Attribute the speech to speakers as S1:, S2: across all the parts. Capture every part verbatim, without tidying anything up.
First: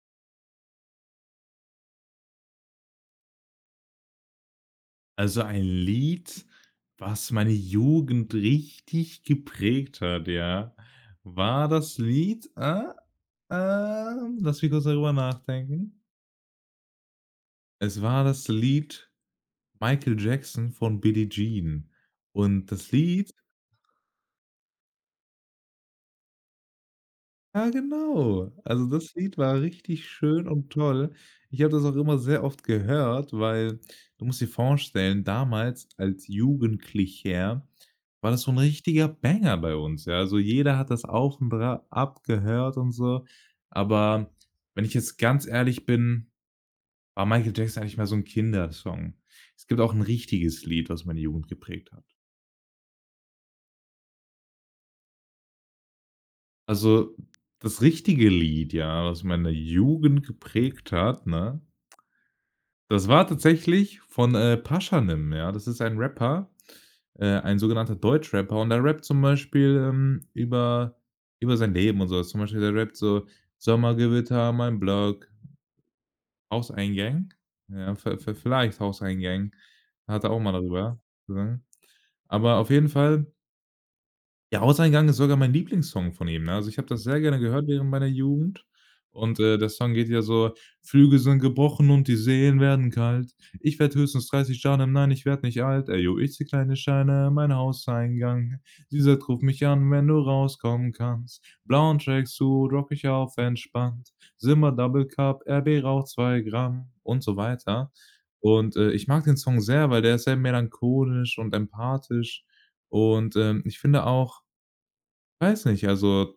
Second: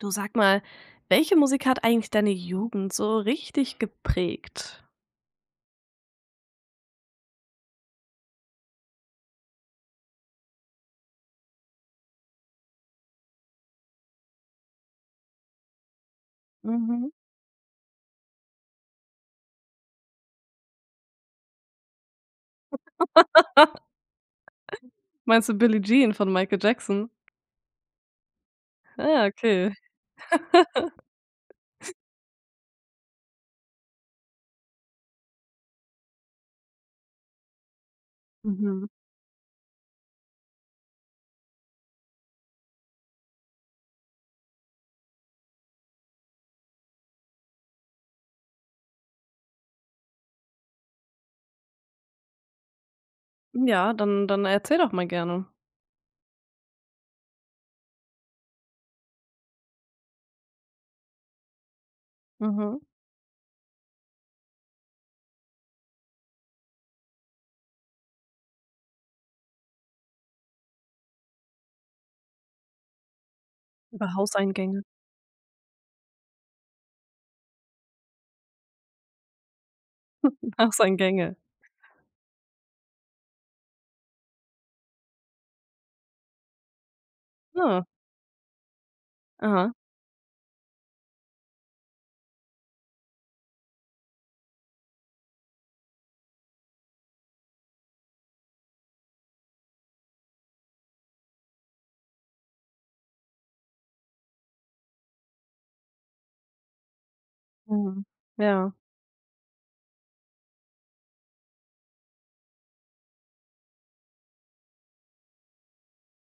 S1: Du sag mal, welche Musik hat eigentlich deine Jugend so richtig geprägt?
S2: Also ein Lied, was meine Jugend richtig geprägt hat, ja, war das Lied, äh, ähm, lass mich kurz darüber nachdenken.
S1: Mhm.
S2: Es war das Lied „Michael Jackson“ von „Billie Jean“. Und das Lied
S1: Meinst du „Billie Jean“ von “Michael Jackson“?
S2: Ja genau. Also, das
S1: Ah,
S2: Lied war
S1: okay.
S2: richtig schön und toll. Ich habe das auch immer sehr oft gehört, weil du musst dir vorstellen, damals als Jugendlicher war das so 'n
S1: Mhm.
S2: richtiger Banger bei uns, ja. Also jeder hat das auch bra abgehört und so. Aber wenn ich jetzt ganz ehrlich bin, war „Michael Jackson“ eigentlich mehr so 'n Kindersong. Es gibt auch 'n richtiges Lied, was meine Jugend geprägt hat.
S1: Ja, dann dann erzähl doch mal gerne.
S2: Also, das richtige Lied, ja, was meine Jugend geprägt hat, ne?
S1: Mhm.
S2: Das war tatsächlich von, äh, „Pashanim“, ja? Das ist ein Rapper äh, ein sogenannter Deutschrapper und der rappt zum Beispiel, ähm, über über sein Leben und so was. Zum Beispiel der rappt so:
S1: Über
S2: „Sommergewitter, mein
S1: Hauseingänge.
S2: Block. Hauseingang, ja. V-v vielleicht: Hauseingang. Hat er auch mal darüber
S1: Hauseingänge.
S2: gesungen. Aber auf jeden Fall Ja, „Hauseingang“ ist sogar mein Lieblingssong von ihm, ne? Also, ich habe das sehr gerne gehört
S1: Ah.
S2: während meiner Jugend und, äh, der
S1: Aha.
S2: Song geht ja so: „Flügel sind gebrochen und die Seen werden kalt. Ich werde höchstens dreißig Jahre, nein, ich werd nicht alt. Eyo, ich zähle kleine Scheine in mein Hauseingang. Sie sagt: ,Ruf mich an, wenn du rauskomm 'n kannst.' Blauen Tracksuit rocke ich auf entspannt, Symba Double-Cup, RB raucht zwei Gramm.“ Und so weiter.
S1: Mhm. Ja.
S2: Und, äh, ich mag den Song sehr, weil der ist sehr melancholisch und empathisch und, ähm, ich finde auch- weiß nicht- also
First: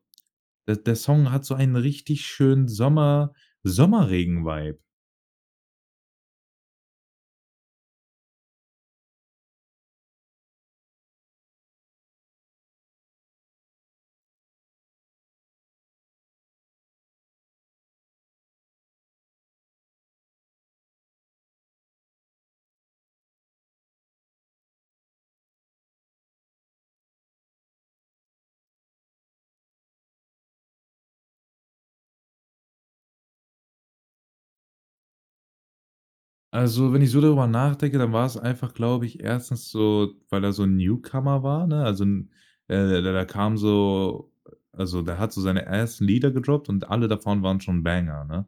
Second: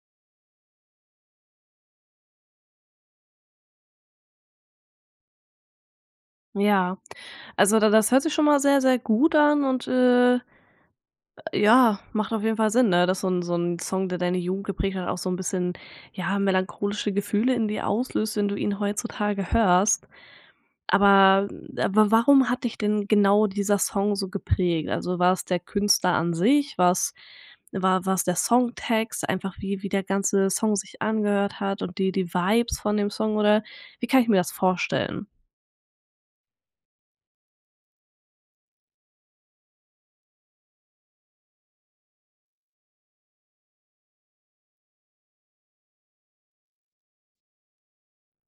S2: der der Song hat so einen richtig schönen Sommer Sommerregen-Vibe.
S1: Ja, also da das hört sich schon mal sehr, sehr gut an und, äh, ja, macht auf jeden Fall Sinn, ne, dass so 'n so 'n Song, der deine Jugend geprägt hat auch so 'n bisschen, ja, melancholische Gefühle in dir auslöst, wenn du ihn heutzutage hörst, aber aber wa warum hat dich denn genau dieser Song so geprägt? Also war 's der Künstler an sich, war 's war war 's der Songtext, einfach wie wie der ganze Song sich angehört hat und die die Vibes von dem Song oder wie kann ich mir das vorstellen?
S2: Also, wenn ich so darüber nachdenke, dann war 's einfach, glaube ich, erstens so, weil er so 'n Newcomer war, ne? Also 'n äh, da da kam so also der hat so seine [unintelligible] Lieder gedroppt und alle davon waren schon banger, ne?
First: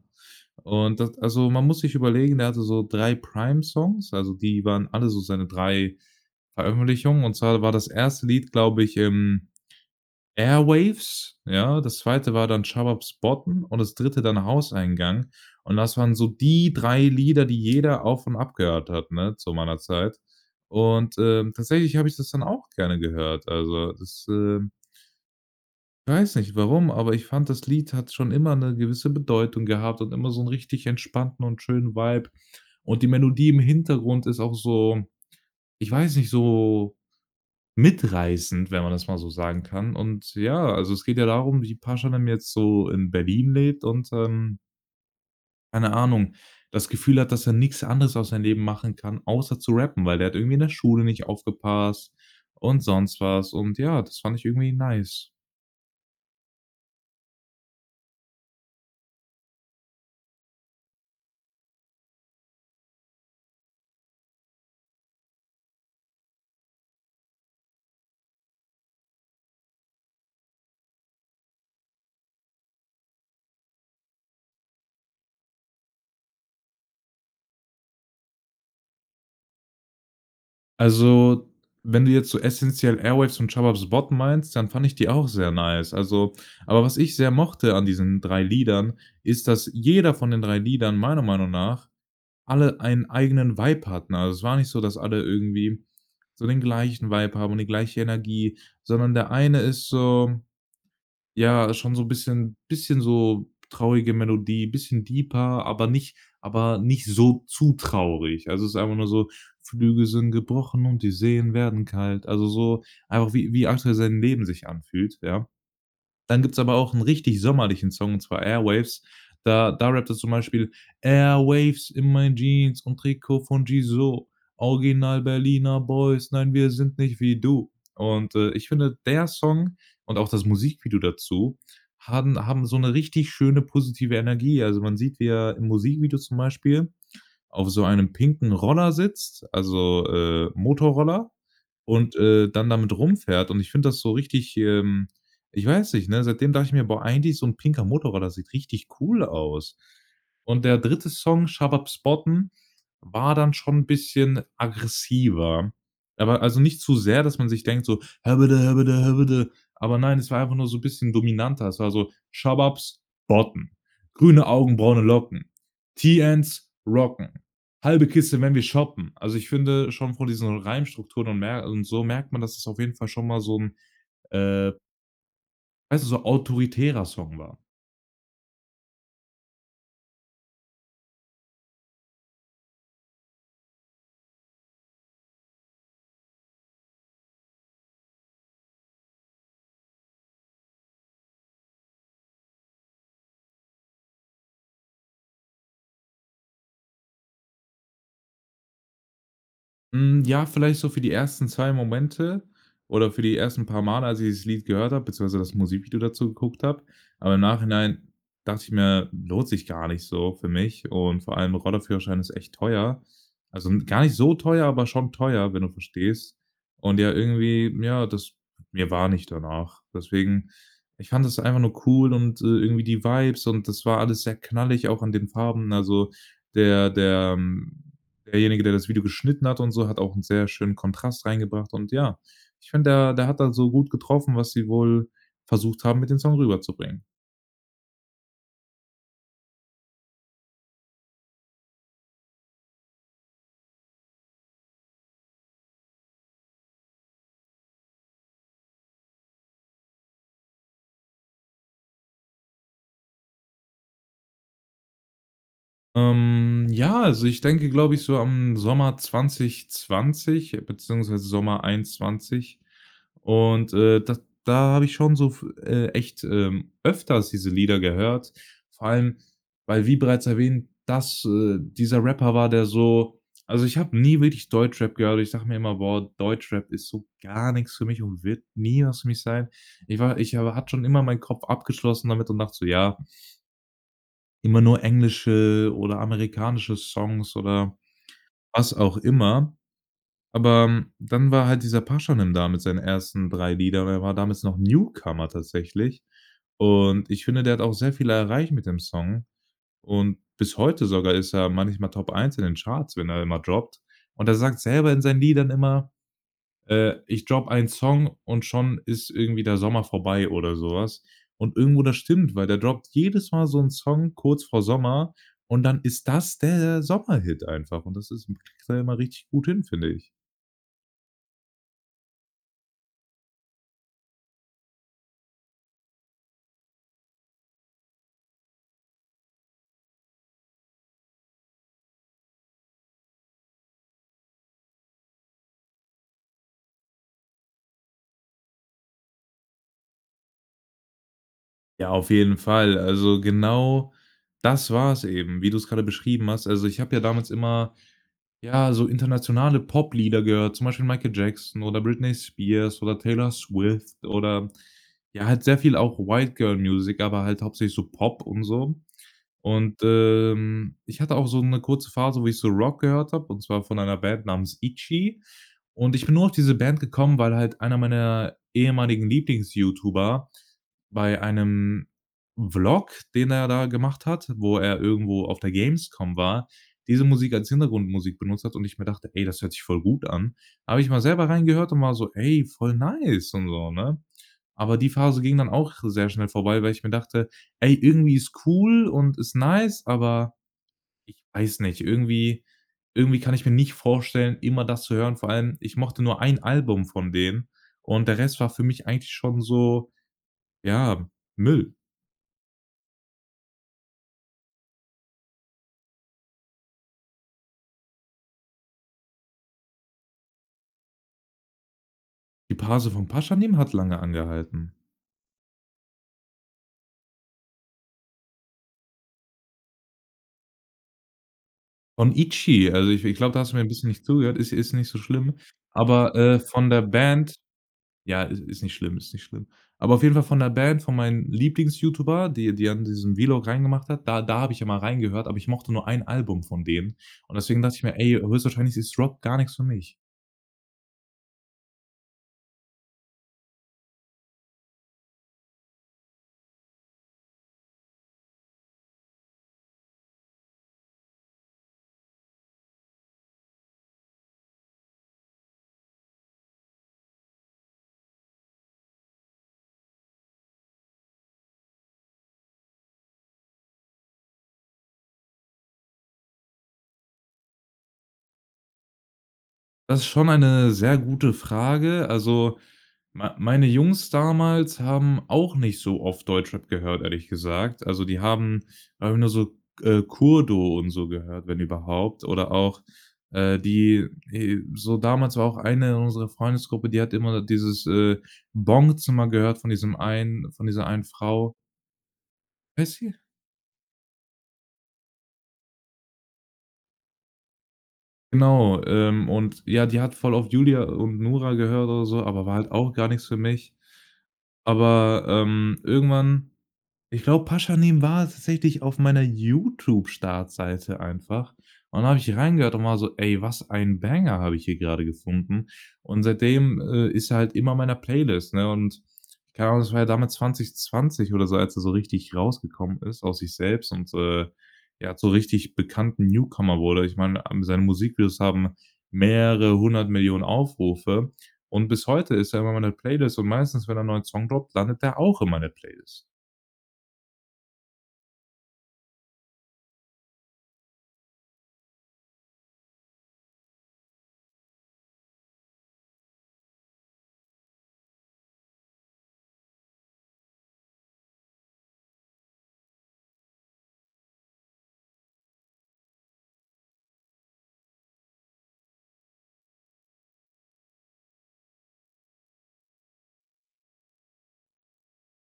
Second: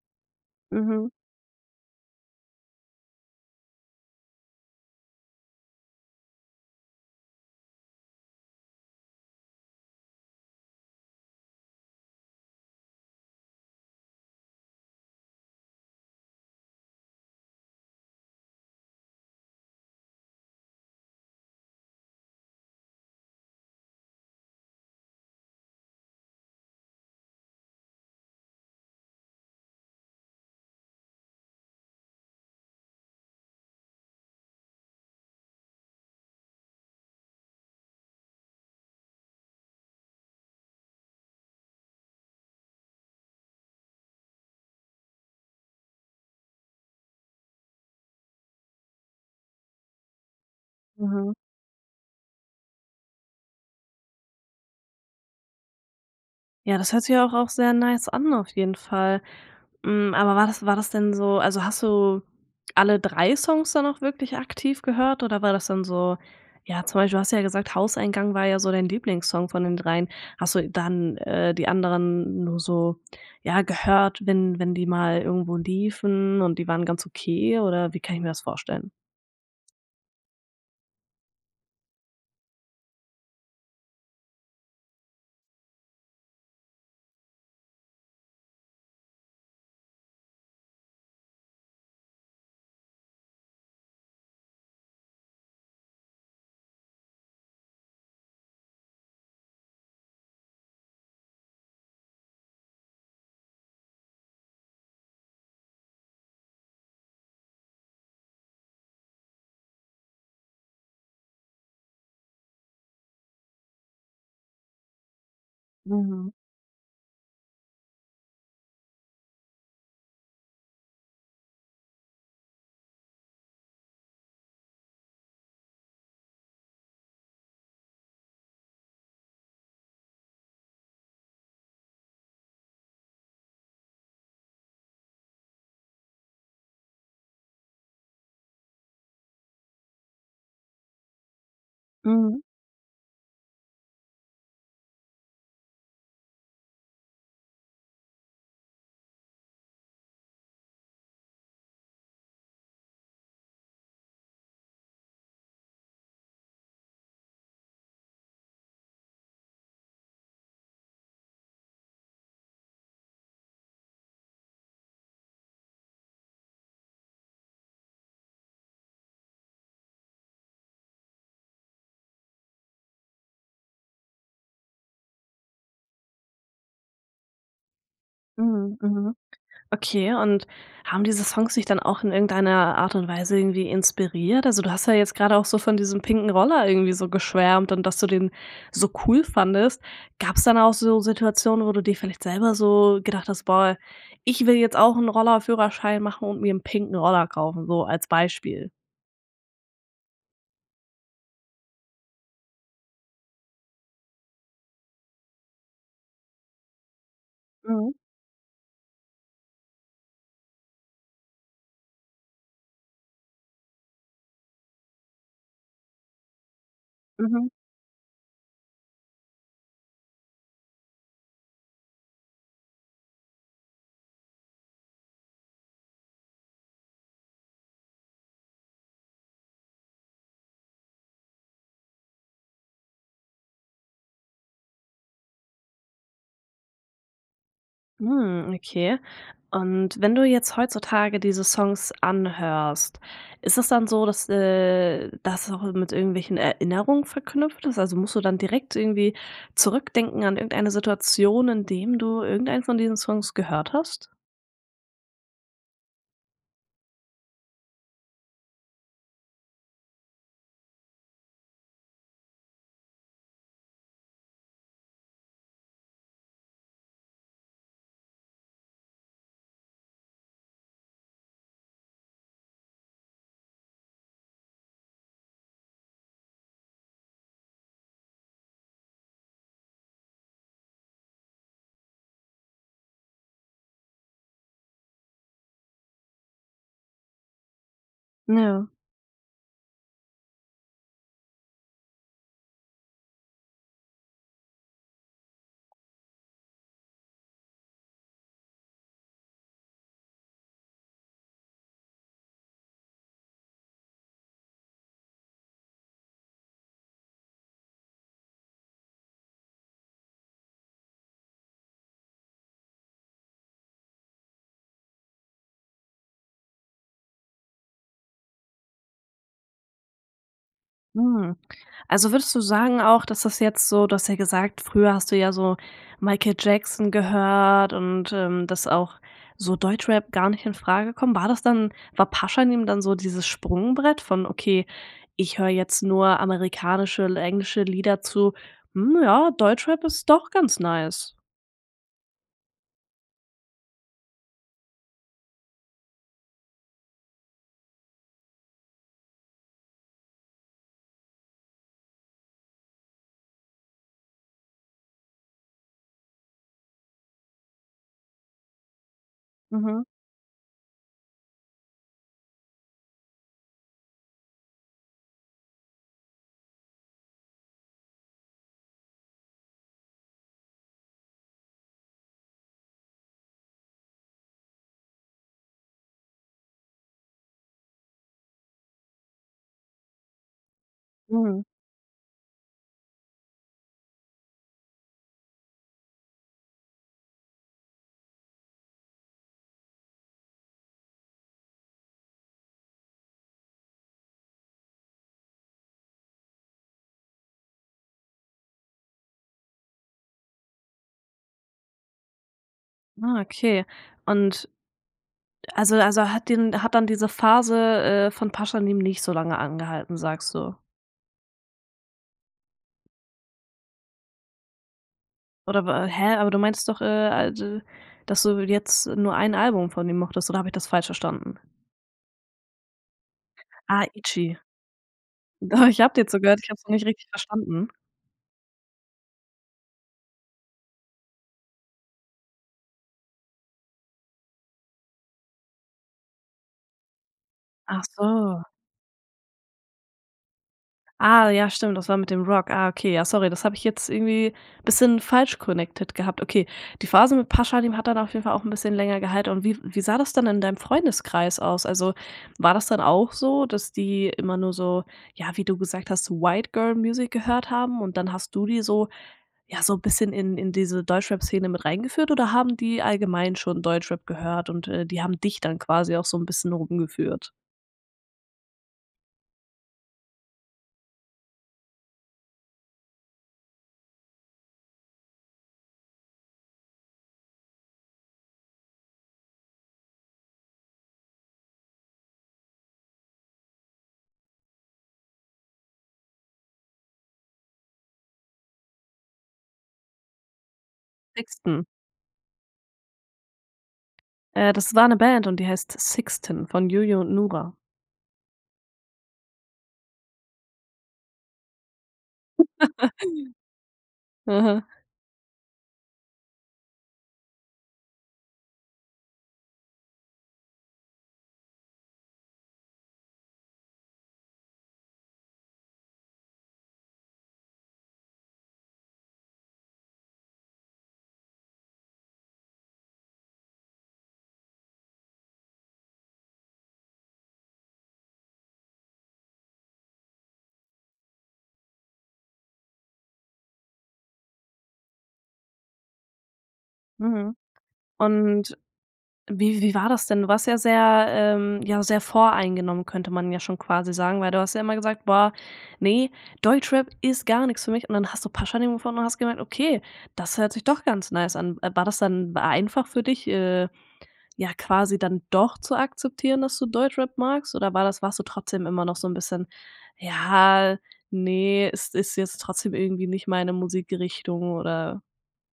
S2: Und
S1: Mhm.
S2: da also man muss sich überlegen, der hatte so drei Prime Songs, also die waren alle so seine drei Veröffentlichungen. Und zwar war das erste Lied, glaube ich, ähm, „Airwaves“, ja? Das zweite war dann „Shababs botten“ und das dritte dann „Hauseingang“. Und das waren so die drei Lieder, die jeder auf und abgehört hat, ne, zu meiner Zeit. Und, ähm, tatsächlich habe ich das dann auch gerne gehört. Also das, ähm weiß nicht, warum, aber ich fand, das Lied hat schon immer 'ne gewisse Bedeutung gehabt und immer so 'n richtig entspannten und schönen Vibe. Und die Melodie im Hintergrund ist auch so- ich weiß nicht- so mitreißend, wenn man das mal so sagen kann. Und ja, also es geht ja darum, wie „Pashanim“ jetzt so in Berlin lebt und, ähm keine Ahnung, das Gefühl hat, dass er nix anderes aus seinem Leben machen kann, außer zu rappen, weil er irgendwie in der Schule nicht
S1: Mhm.
S2: aufgepasst und sonst was. Und ja, das fand ich irgendwie nice.
S1: Ja, das hört sich ja auch auch sehr nice an auf jeden Fall, hm, aber war das war das denn so also hast du alle drei Songs da noch wirklich aktiv gehört oder war das dann so ja, zum Beispiel, du hast ja gesagt „Hauseingang“ war ja so dein Lieblingssong von den dreien. Hast du dann, äh, die anderen nur so, ja, gehört, wenn wenn die mal irgendwo liefen und die waren ganz okay oder wie kann ich mir das vorstellen?
S2: Also, wenn du jetzt so essenziell „Airwaves“ und „Shababs botten“ meinst, dann fand ich die auch sehr nice. Also aber was ich sehr mochte an diesen drei Liedern ist, dass jeder von den drei Liedern, meiner Meinung nach, alle einen eigenen Vibe hatten, also es war nicht so, dass alle irgendwie so den gleichen Vibe haben und die gleiche Energie, sondern der eine ist so, ja, schon so 'n bisschen bisschen so traurige Melodie, bisschen deeper, aber nicht aber nicht so zu traurig. Also, ist einfach nur so, „Flügel sind gebrochen und die Seen werden kalt.“ Also so, einfach wie wie Axel sein Leben sich anfühlt, ja?
S1: Mhm.
S2: Dann gibt's aber auch 'n richtig sommerlichen Song, und zwar „Airwaves“. Da da rappt er zum Beispiel „Airwaves in mein Jeans und Trikot von Gizo, Original Berliner Boys. Nein, wir sind nicht wie du.“ Und, äh, ich finde, der Song und auch das Musikvideo dazu haben haben so 'ne richtig schöne positive Energie. Also man sieht, wie er im Musikvideo zum Beispiel auf so einem pinken Roller sitzt, also, äh, Motorroller und,
S1: Mhm.
S2: äh, dann damit rumfährt. Und ich finde das so richtig, ähm ich weiß nicht, ne, seitdem dachte ich mir: „Boah, eigentlich so 'n pinker Motorroller sieht richtig cool aus.“ Und der dritte Song „Shababs botten“ war dann schon 'n bisschen aggressiver. Aber also nicht zu sehr, dass man sich denkt so „Häbbäddä häbbäddä häbbäddä“, aber nein, es war einfach nur so bisschen dominanter. Es war so: „Shababs botten. Grüne Augen, braune Locken. TNs Rocken. Halbe Kiste, wenn wir shoppen.“ Also, ich finde schon von diesen Reimstrukturen und mer und so merkt man, dass es auf jeden Fall schon mal so 'n, äh weißt du, so autoritärer Song war.
S1: Mhm, mhm. Okay und haben diese Songs dich dann auch in irgendeiner Art und Weise irgendwie inspiriert? Also, du hast ja jetzt gerade auch so von diesem pinken Roller irgendwie so geschwärmt und dass du den so cool fandest. Gab's dann auch so Situationen, wo du dir vielleicht selber so gedacht hast: „Boah, ich will jetzt auch 'n Roller-Führerschein machen und mir 'n pinken Roller kaufen,“ so als Beispiel?
S2: Hm, ja, vielleicht so für die ersten zwei Momente oder für die ersten paar Male, als ich dieses Lied gehört habe, beziehungsweise das Musikvideo dazu geguckt habe. Aber im
S1: Mhm.
S2: Nachhinein dachte ich mir, lohnt sich gar nicht so für mich und vor allem Roller-Führerschein ist echt teuer. Also 'n gar nicht so teuer, aber schon teuer, wenn du verstehst. Und ja
S1: Mhm.
S2: irgendwie, ja, das mir war nicht danach. Deswegen, ich fand es einfach nur cool und, äh, irgendwie die Vibes und das war alles sehr knallig auch an den Farben. Also, der der derjenige, der das Video geschnitten hat und so, hat auch 'n sehr schönen Kontrast reingebracht und ja. Ich finde, der der hat da so gut getroffen, was sie wohl versucht haben, mit den Song rüberzubringen.
S1: Mhm, okay und wenn du jetzt heutzutage diese Songs anhörst, ist das dann so, dass, äh, das auch mit irgendwelchen Erinnerungen verknüpft ist? Also musst du dann direkt irgendwie zurückdenken an irgendeine Situation, indem du irgendeinen von diesen Songs gehört hast?
S2: Ähm, ja, also ich denke, glaube ich, so am Sommer zwanzigzwanzig beziehungsweise Sommer einundzwanzig und, äh, d da habe ich schon so fü äh, echt, ähm, öfters diese Lieder gehört, vor allem weil wie bereits erwähnt, dass äh, dieser Rapper war der so also ich habe nie wirklich Deutschrap gehört. Ich sage mir immer: „Boah, Deutschrap ist so gar nix für mich und wird nie was für mich sein.“ Ich war ich aber hatte schon immer meinen Kopf abgeschlossen damit und dachte so: „Ja“ „immer nur englische oder amerikanische Songs“ oder
S1: Ja.
S2: was auch immer. Aber dann war halt dieser Pashanim da mit seinen ersten drei Lieder, er war damals noch Newcomer tatsächlich. Und ich finde, der hat auch sehr viel erreicht mit dem Song. Und bis heute sogar ist er manchmal Top eins in den Charts, wenn er dann mal droppt. Und er sagt selber in seinen Liedern immer: „Äh, ich drop einen Song und schon ist irgendwie der Sommer vorbei“ oder so was. Und irgendwo, das stimmt, weil der droppt jedes Mal so 'n Song kurz vor Sommer und dann ist das der Sommerhit einfach. Und das ist kriegt er immer richtig gut hin, finde ich.
S1: Mhm, also würdest du sagen auch, dass das jetzt so du hast ja gesagt früher hast du ja so Michael Jackson gehört und, ähm, dass auch so Deutschrap gar nicht infrage kommt, war das dann war Pashanim dann so dieses Sprungbrett von okay: „Ich höre jetzt nur amerikanische L englische Lieder“ zu: „Hm, ja, Deutschrap ist doch ganz nice“?
S2: Ja, auf jeden Fall. Also, genau das war's eben, wie du's grade beschrieben hast. Also, ich habe ja damals immer, ja, so internationale Poplieder gehört, zum Beispiel „Michael Jackson“ oder „Britney Spears“ oder „Taylor Swift“ oder ja, halt sehr viel auch White Girl Music, aber halt hauptsächlich so Pop und so. Und,
S1: Mhm.
S2: ähm, ich hatte auch so 'ne kurze Phase, wo ich so Rock gehört habe, und zwar von einer Band namens „ITCHY“. Und ich bin nur auf diese Band gekommen, weil halt einer meiner ehemaligen Lieblings-YouTuber bei einem Vlog, den er da gemacht hat, wo er irgendwo auf der Gamescom war, diese Musik als Hintergrundmusik benutzt hat und ich mir dachte: „Ey, das hört sich voll gut an.“ Da habe ich mal selber
S1: Mhm.
S2: reingehört und war so: „Ey, voll nice“ und so, ne? Aber die Phase ging dann auch sehr schnell vorbei, weil ich mir dachte: „Ey, irgendwie ist cool und ist nice, aber ich weiß nicht, irgendwie irgendwie kann ich mir nicht vorstellen, immer das zu hören.“ Vor allem, ich mochte nur ein Album von denen und der Rest war für mich eigentlich schon so, ja, Müll.
S1: Ah, okay und also also hat dir hat dann diese Phase, äh, von „Pashanim“ nicht so lange angehalten sagst du?
S2: Die Pase von „Pashanim“ hat lange angehalten.
S1: Oder wa hä, aber du meintest doch, äh, halt, dass du jetzt nur ein Album von dem mochtest oder habe ich das falsch verstanden?
S2: Von „ITCHY“. Also, ich ich glaube, da hast du mir 'n
S1: Ah,
S2: bisschen nicht zugehört.
S1: „ITCHY“.
S2: Ist ist nicht so schlimm.
S1: Doch, ich habe dir
S2: Aber, äh,
S1: zugehört, ich hab's
S2: von
S1: nur
S2: der
S1: nicht richtig
S2: Band
S1: verstanden.
S2: ja, i ist nicht schlimm, ist nicht schlimm. Aber auf jeden Fall von der Band, von meinen Lieblings-Youtuber, die die an diesen Vlog reingemacht hat, da da habe ich immer reingehört, aber ich mochte nur ein Album von denen. Und deswegen dacht ich
S1: Ach
S2: mir: „Ey,
S1: so.
S2: höchstwahrscheinlich ist Rock gar nix für mich“.
S1: Ah ja stimmt, das war mit dem Rock, ah okay, ja sorry, das hab ich jetzt irgendwie bisschen falsch connected gehabt okay. Die Phase mit Pashanim hat dann auf jeden Fall auch 'n bisschen länger gehalt und wie wie sah das dann in deinem Freundeskreis aus? Also war das dann auch so, dass die immer nur so ja wie du gesagt hast so White Girl Music gehört haben und dann hast du die so ja so 'n bisschen in in diese Deutschrap Szene mit reingeführt oder haben die allgemein schon Deutschrap gehört und, äh, die haben dich dann quasi auch so 'n bisschen rumgeführt?
S2: Das ist schon eine sehr gute Frage. Also, mei meine Jungs damals haben auch nicht so oft Deutschrap gehört, ehrlich gesagt. Also, die haben, einfach nur so, K äh, „Kurdo“ und so gehört, wenn überhaupt oder auch, äh, die, äh so damals war auch eine in unserer Freundesgruppe, die hat immer dieses, äh, „Bongzimmer“ gehört von diesem einen von dieser einen Frau.
S1: „SXTN“.
S2: [unintelligible]
S1: Äh, das war 'ne Band und die heißt „SXTN“ von Juju und Nura.
S2: Genau. Ähm, und ja, die hat voll auf Julja und Nura gehört oder so, aber war halt auch gar nix für mich.
S1: Mhm.
S2: Aber, ähm, irgendwann, ich glaube, „Pashanim“ war tatsächlich auf meiner Youtube-Startseite einfach. Und dann habe ich reingehört und war so: „Ey, was ein Banger habe ich hier gerade gefunden.“ Und seitdem, äh, ist er halt immer in meiner Playlist, ne, und keine Ahnung, das war ja damit zwanzigzwanzig oder so, als er so richtig rausgekommen ist aus sich selbst und, äh, ja, zum richtig bekannten Newcomer wurde. Ich meine, am seine Musikvideos haben mehrere Hundert Millionen Aufrufe und bis heute ist er in meiner Playlist und meistens, wenn er 'n neuen Song droppt, dann landet der auch in meiner Playlist.
S1: Mhm. Und wie wie war das denn? Du warst ja sehr ähm, ja sehr voreingenommen, könnte man ja schon quasi sagen, weil du hast ja immer gesagt: „Boah ne, Deutschrap ist gar nix für mich“ und dann hast du „Pashanim“ gefunden und hast gemerkt: „Okay, das hört sich doch ganz nice an.“ War das dann einfach für dich, äh, ja quasi dann doch zu akzeptieren, dass du Deutschrap magst oder war das warst du trotzdem immer noch so 'n bisschen, „ja, ne, es ist jetzt trotzdem irgendwie nicht meine Musikrichtung“ oder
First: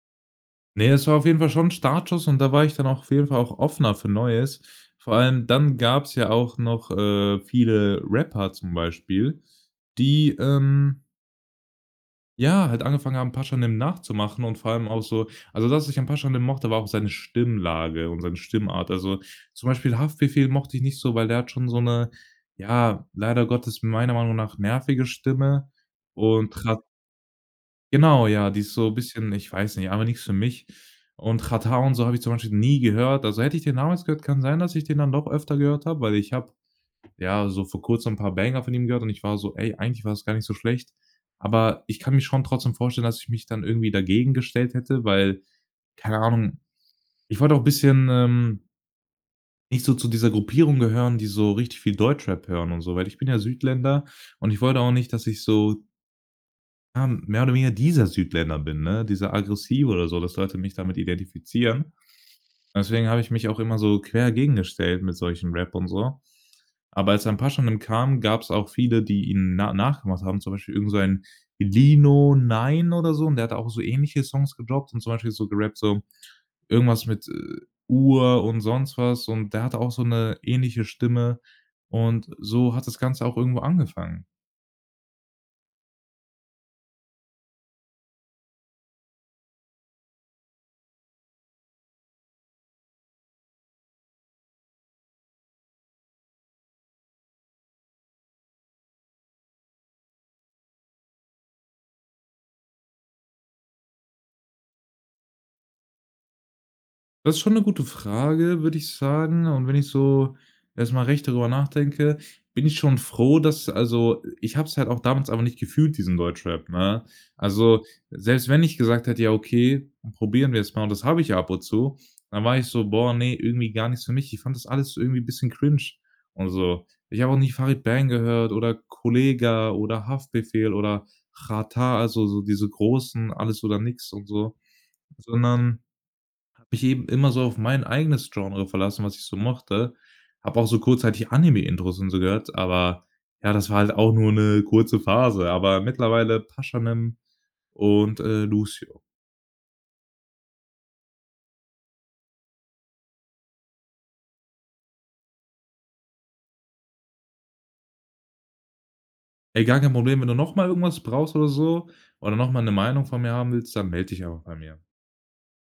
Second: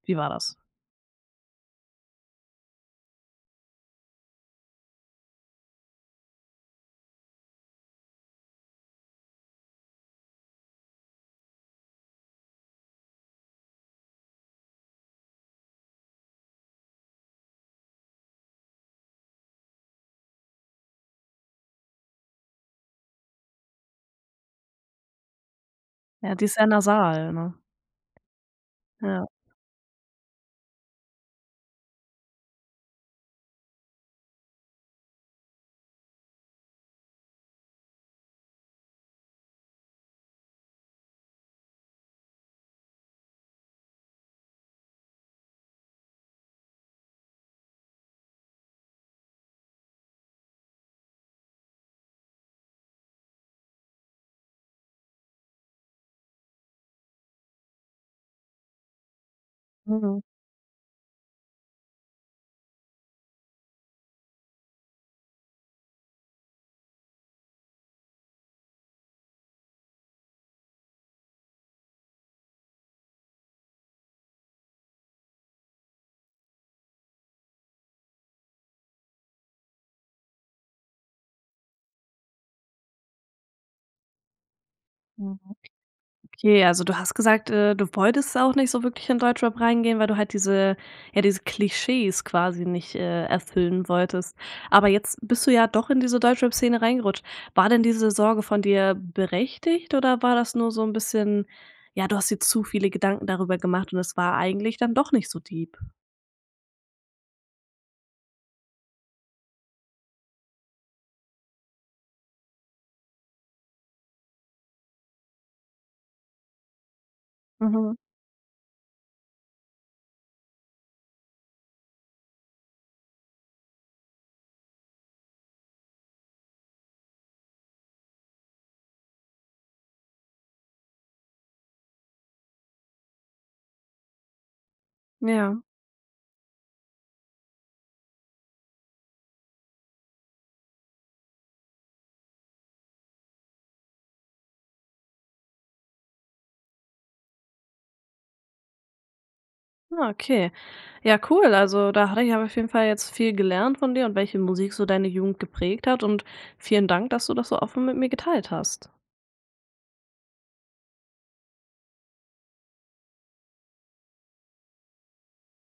S1: wie war das?
S2: Ne, es war auf jeden Fall schon 'n Startschuss und da war ich dann auch auf jeden Fall auch offener für Neues. Vor allem, dann gab's ja auch noch, äh, viele Rapper zum Beispiel, die, ähm ja, halt angefangen haben „Pashanim“ nachzumachen und vor allem auch so, also das ich an „Pashanim“ mochte, war auch seine Stimmlage und seine Stimmart. Also, zum Beispiel „Haftbefehl“ mochte ich nicht so, weil der hat schon so 'ne, ja, leider Gottes meiner Meinung nach nervige Stimme
S1: Ja, die
S2: und
S1: ist sehr
S2: hat
S1: nasal, ne?
S2: Genau, ja, die ist so
S1: Ja.
S2: bisschen, ich weiß nicht, einfach nix für mich. Und „Xatar“ und so habe ich zum Beispiel nie gehört. Also hätte ich den damals gehört, kann sein, dass ich den dann doch öfter gehört habe, weil ich habe, ja, so vor Kurzem 'n paar Banger von ihm gehört und ich war so: „Ey, eigentlich war das gar nicht so schlecht.“ Aber ich kann mir schon trotzdem vorstellen, dass ich mich dann irgendwie dagegen gestellt hätte, weil, keine Ahnung. Ich wollte auch bisschen, ähm nicht so zu dieser Gruppierung gehören, die so richtig viel Deutschrap hören und so, weil ich bin ja Südländer und ich wollte auch nicht, dass ich so ja, mehr oder weniger dieser Südländer bin, ne, dieser aggressive oder so,
S1: Mhm.
S2: dass Leute mich damit identifizieren. Deswegen habe ich mich auch immer so quer gegengestellt mit solchen Rap und so. Aber als dann „Pashanim“ kam, gab's auch viele, die ihn na nachgemacht haben, zum Beispiel irgend so ein „Lino Nine“ oder so und der hat auch so ähnliche Songs gedropped und zum Beispiel so gerappt so irgendwas mit, äh, Uhr und sonst was und der hat auch so 'ne ähnliche Stimme und so hat das Ganze auch irgendwo angefangen.
S1: Mhm. Okay, also du hast gesagt, äh, du wolltest auch nicht so wirklich in Deutschrap reingehen, weil du halt diese ja, diese Klischees quasi nicht, äh, erfüllen wolltest, aber jetzt bist du ja doch in diese Deutschrap-Szene reingerutscht. War denn diese Sorge von dir berechtigt oder war das nur so 'n bisschen ja, du hast dir zu viele Gedanken darüber gemacht und es war eigentlich dann doch nicht so deep?
S2: Das ist schon 'ne gute Frage, würde ich sagen. Und wenn ich so erst mal recht darüber nachdenke, bin ich schon froh, dass also, ich habe es halt auch damals aber nicht gefühlt, diesen Deutschrap, ne? Also,
S1: Mhm.
S2: selbst wenn ich gesagt hätte: „Ja okay, probieren wir's mal“ und das habe ich ab und zu, dann war ich so: „Boah, ne, irgendwie gar nichts für mich.“ Ich fand das alles irgendwie 'n bisschen cringe und so. Ich habe auch nicht „Farid Bang“ gehört oder „Kollegah“ oder „Haftbefehl“ oder „Xatar“, also so diese großen, alles oder nix und so.
S1: Ja.
S2: Sondern habe mich eben immer so auf mein eigenes Genre verlassen, was ich so mochte. Habe auch so kurzzeitig „Anime Intros“ und so gehört, aber ja, das war halt auch nur 'ne kurze Phase. Aber mittlerweile „Pashanim“ und, äh, „Lucio“.
S1: Ah, okay, ja cool, also da hatte ich aber auf jeden Fall jetzt viel gelernt von dir und welche Musik so deine Jugend geprägt hat und vielen Dank, dass du das so offen mit mir geteilt hast.
S2: Ey, gar kein Problem, wenn du noch mal irgendwas brauchst oder so oder noch mal 'ne Meinung von mir haben willst, dann meld dich einfach bei mir.